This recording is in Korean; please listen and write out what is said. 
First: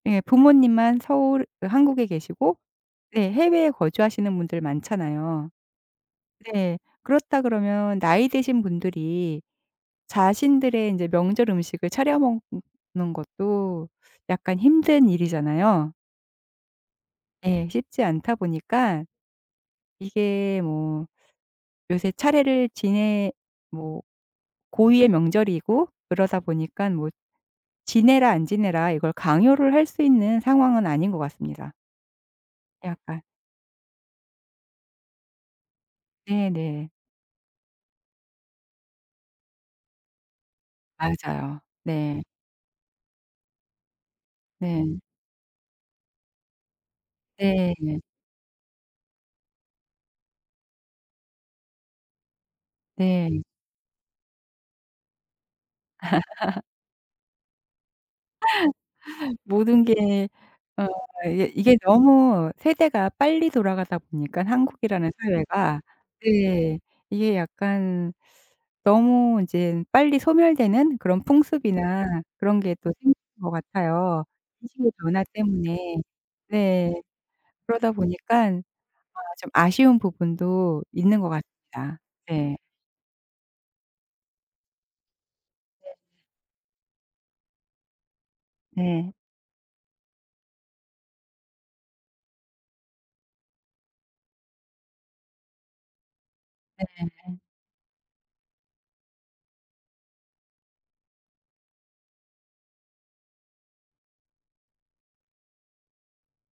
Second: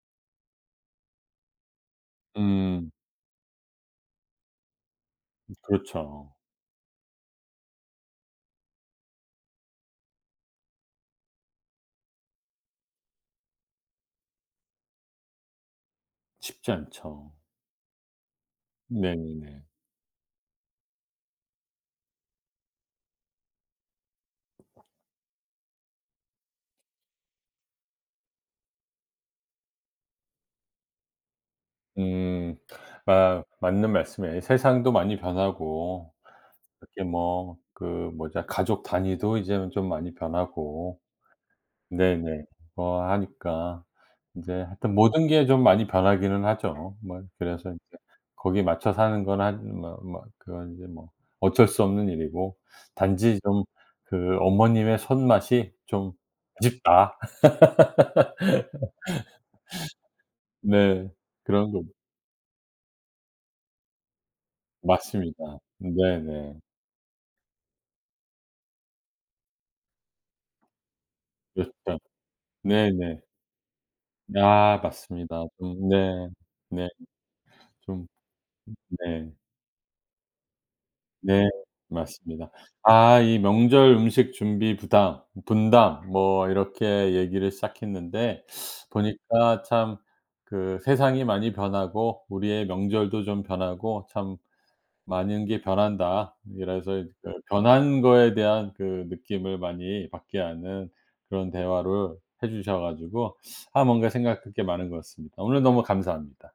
예 부모님만 서울 그 한국에 계시고 음. 네 해외에 거주하시는 분들 많잖아요. 그렇죠. 네. 그렇다 그러면 나이 드신 분들이 자신들의 인제 명절 음식을 차려 먹는 것도 약간 힘든 일이잖아요. 쉽지 않죠. 예. 쉽지 않다 보니까 네 네. 이게 뭐 요새 차례를 지내 뭐 고유의 명절이고 그러다 보니까 뭐 지내라 안 지내라 이걸 강요를 할 수 있는 상황은 아닌 것 같습니다. 음. 약간. 아 맞는 말씀이에요. 세상도 많이 변하고 네네. 그렇게 뭐 그 뭐지 가족 단위도 이제는 좀 많이 변하고 맞아요. 네. 네네. 뭐 하니까 이제 하여튼 네. 모든 게 좀 많이 변하기는 하죠. 뭐 그래서 네 이제 네. 거기에 맞춰 사는 건 한 뭐 뭐 그건 이제 뭐 어쩔 수 없는 일이고 단지 네. 좀 그 어머님의 손맛이 좀 아쉽다. 모든 게 어 네 이게 그런 이게 거 너무 세대가 빨리 돌아가다 보니까 한국이라는 맞습니다. 사회가 네 네. 네 이게 약간 너무 이제 빨리 소멸되는 그런 [unintelligible] 풍습이나 그런 게 네 또 생긴 네. 것 같아요, 아 인식의 변화 맞습니다. 음 때문에. 네. 네. 네. 그러다 좀 보니깐 음 어 네. 좀 아쉬운 부분도 있는 것 네. 같습니다. 맞습니다. 네. 아 이 명절 음식 준비 부담, 네. 분담 뭐 이렇게 얘기를 시작했는데 네. 보니까 참 그 세상이 많이 변하고 우리의 명절도 좀 변하고 참 많은 게 변한다. 이래서 이제 그 네. 변한 거에 대한 그 느낌을 많이 받게 하는 그런 대화를 해 주셔 가지고 아 뭔가 생각할 게 많은 것 같습니다. 오늘 너무 감사합니다.